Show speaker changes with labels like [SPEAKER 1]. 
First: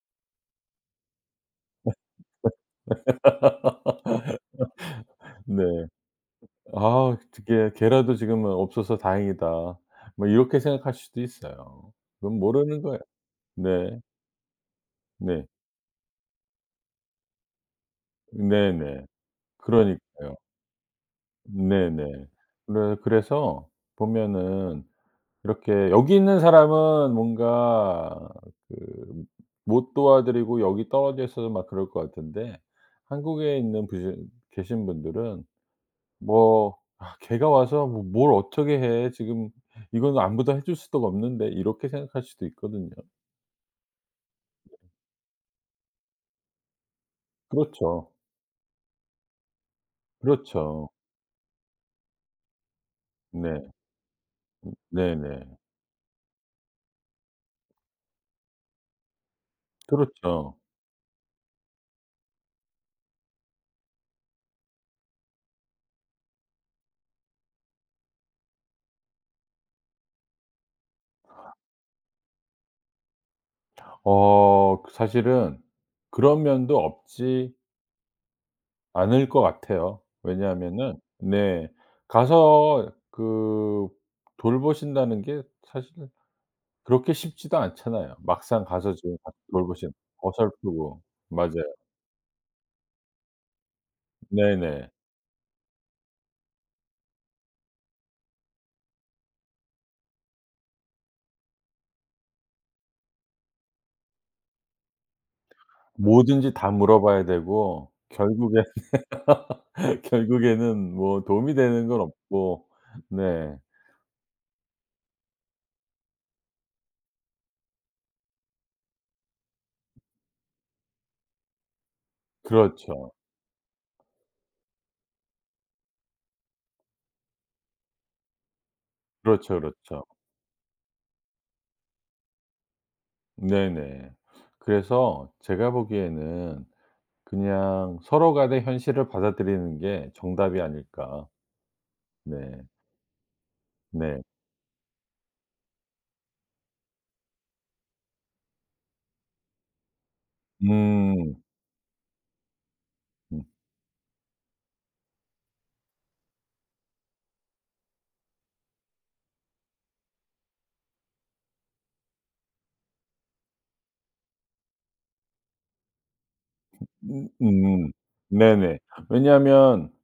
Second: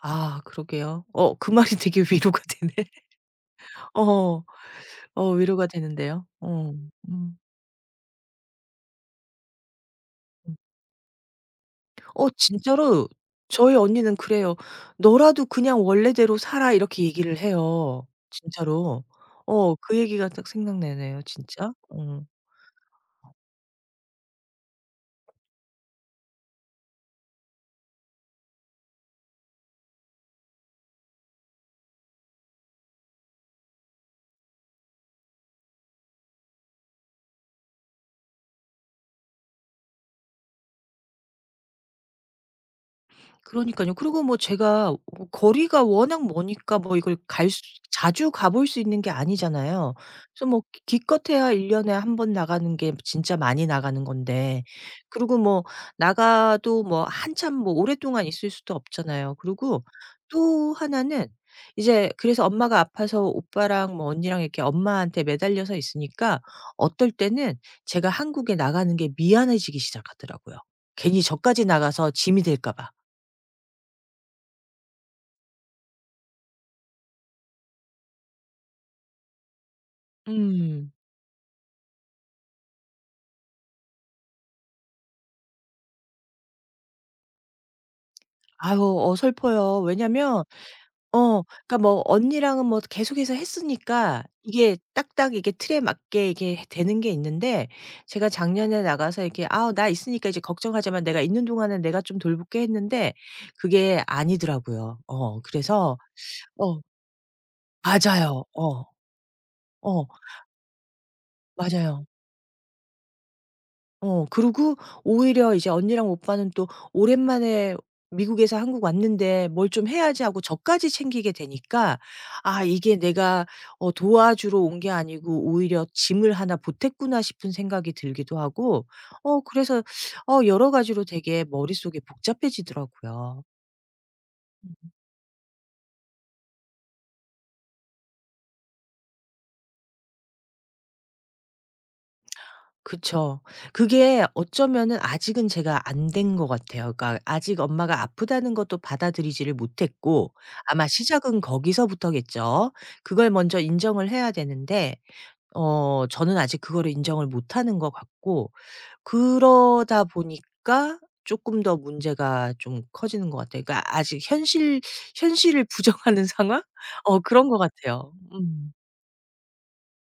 [SPEAKER 1] 아 그러게요. 어 그 말이 되게 위로가 되네. 어어 어
[SPEAKER 2] 네.
[SPEAKER 1] 위로가 되는데요. 어
[SPEAKER 2] '아
[SPEAKER 1] 음.
[SPEAKER 2] 어떻게 걔라도 지금은 없어서 다행이다.' 뭐
[SPEAKER 1] 음.
[SPEAKER 2] 이렇게 생각할 수도 있어요.
[SPEAKER 1] 어
[SPEAKER 2] 그건 모르는 거예요.
[SPEAKER 1] 진짜로 저희
[SPEAKER 2] 네.
[SPEAKER 1] 언니는 그래요.
[SPEAKER 2] 네.
[SPEAKER 1] "너라도 그냥 원래대로 살아." 이렇게 얘기를 해요 진짜로.
[SPEAKER 2] 네네
[SPEAKER 1] 어 그 얘기가
[SPEAKER 2] 그러니까요.
[SPEAKER 1] 딱 생각나네요 진짜. 음.
[SPEAKER 2] 네네. 그래
[SPEAKER 1] 어.
[SPEAKER 2] 그래서 보면은 이렇게 여기 있는 사람은 뭔가 그 못 도와 드리고 여기 떨어져 있어도 막 그럴 것 같은데 한국에 있는 부신 계신 분들은 뭐 '아 걔가 와서 뭐 뭘 어떻게 해. 지금 이거는 아무도 해 줄 수도 없는데.' 이렇게 생각할 수도 있거든요.
[SPEAKER 1] 그러니깐요. 그리고 뭐 제가 뭐 거리가 워낙 머니까 뭐 이걸 갈 수
[SPEAKER 2] 그렇죠.
[SPEAKER 1] 자주 가 볼 수 있는 게 아니잖아요. 그래서 뭐 기
[SPEAKER 2] 그렇죠.
[SPEAKER 1] 기껏해야 1 년에 1 번 나가는 게 진짜
[SPEAKER 2] 네. 음
[SPEAKER 1] 많이 나가는 건데 그리고
[SPEAKER 2] 네네.
[SPEAKER 1] 뭐 나가도 뭐 한참 뭐 오랫동안 있을 수도 없잖아요. 그리고
[SPEAKER 2] 그렇죠.
[SPEAKER 1] 또 1 는 이제 그래서 엄마가 아파서 오빠랑 뭐 언니랑 이렇게 엄마한테 매달려서 있으니까 어떨 때는 제가 한국에 나가는 게 미안해지기 시작하더라고요. 괜히 저까지 나가서 짐이 될까 봐.
[SPEAKER 2] 어 그 사실은 그런 면도 없지 않을 것 같아요.
[SPEAKER 1] 음.
[SPEAKER 2] 왜냐하면은 네 가서 그 돌보신다는 게 사실은 그렇게 쉽지도 않잖아요. 막상
[SPEAKER 1] 아유
[SPEAKER 2] 가서 지금 [unintelligible]
[SPEAKER 1] 어설퍼요.
[SPEAKER 2] 돌보신
[SPEAKER 1] 왜냐면
[SPEAKER 2] 어설프고
[SPEAKER 1] 어
[SPEAKER 2] 맞아요.
[SPEAKER 1] 그니까 뭐 언니랑은 뭐 계속해서 했으니까 이게
[SPEAKER 2] 네네.
[SPEAKER 1] 딱딱 이게 틀에 맞게 이게 되는 게 있는데 제가 작년에 나가서 이렇게 "아 나 있으니까 이제 걱정하지 마. 내가 있는 동안에 내가 좀 돌볼게." 했는데 그게 아니더라고요. 어 그래서
[SPEAKER 2] 뭐든지 다
[SPEAKER 1] 어.
[SPEAKER 2] 물어 봐야 되고
[SPEAKER 1] 맞아요.
[SPEAKER 2] 결국에는
[SPEAKER 1] 어. 어.
[SPEAKER 2] 결국에는 뭐 도움이 되는 건
[SPEAKER 1] 맞아요.
[SPEAKER 2] 없고 네.
[SPEAKER 1] 어 그리고 오히려 이제 언니랑 오빠는 또 '오랜만에 미국에서 한국 왔는데 뭘 좀 해야지.' 하고 저까지 챙기게 되니까 '아 이게
[SPEAKER 2] 그렇죠.
[SPEAKER 1] 내가 어 도와주러 온 게 아니고 오히려 짐을 1 보탰구나.' 싶은 생각이 들기도 하고 어
[SPEAKER 2] 그렇죠,
[SPEAKER 1] 그래서
[SPEAKER 2] 그렇죠.
[SPEAKER 1] 어 여러 가지로 되게 머릿속에 복잡해지더라고요.
[SPEAKER 2] 네네.
[SPEAKER 1] 음.
[SPEAKER 2] 그래서 제가 보기에는 그냥 서로 간의 현실을 받아들이는 게 정답이 아닐까. 네.
[SPEAKER 1] 그쵸.
[SPEAKER 2] 네.
[SPEAKER 1] 그게 어쩌면은 아직은 제가 안 된 것 같아요. 그러니까 아직 엄마가 아프다는 것도 받아들이지를 못했고 아마 시작은
[SPEAKER 2] 음.
[SPEAKER 1] 거기서부터겠죠. 그걸
[SPEAKER 2] 음.
[SPEAKER 1] 먼저 인정을 해야 되는데 어 저는 아직 그거를 인정을 못 하는 것 같고 그러다 보니까 쪼끔 더 문제가 좀 커지는 것 같아요. 그러니까 아직 현실 현실을 부정하는 상황? 어
[SPEAKER 2] 음
[SPEAKER 1] 그런 것
[SPEAKER 2] 음.
[SPEAKER 1] 같아요. 음.
[SPEAKER 2] 네네 왜냐하면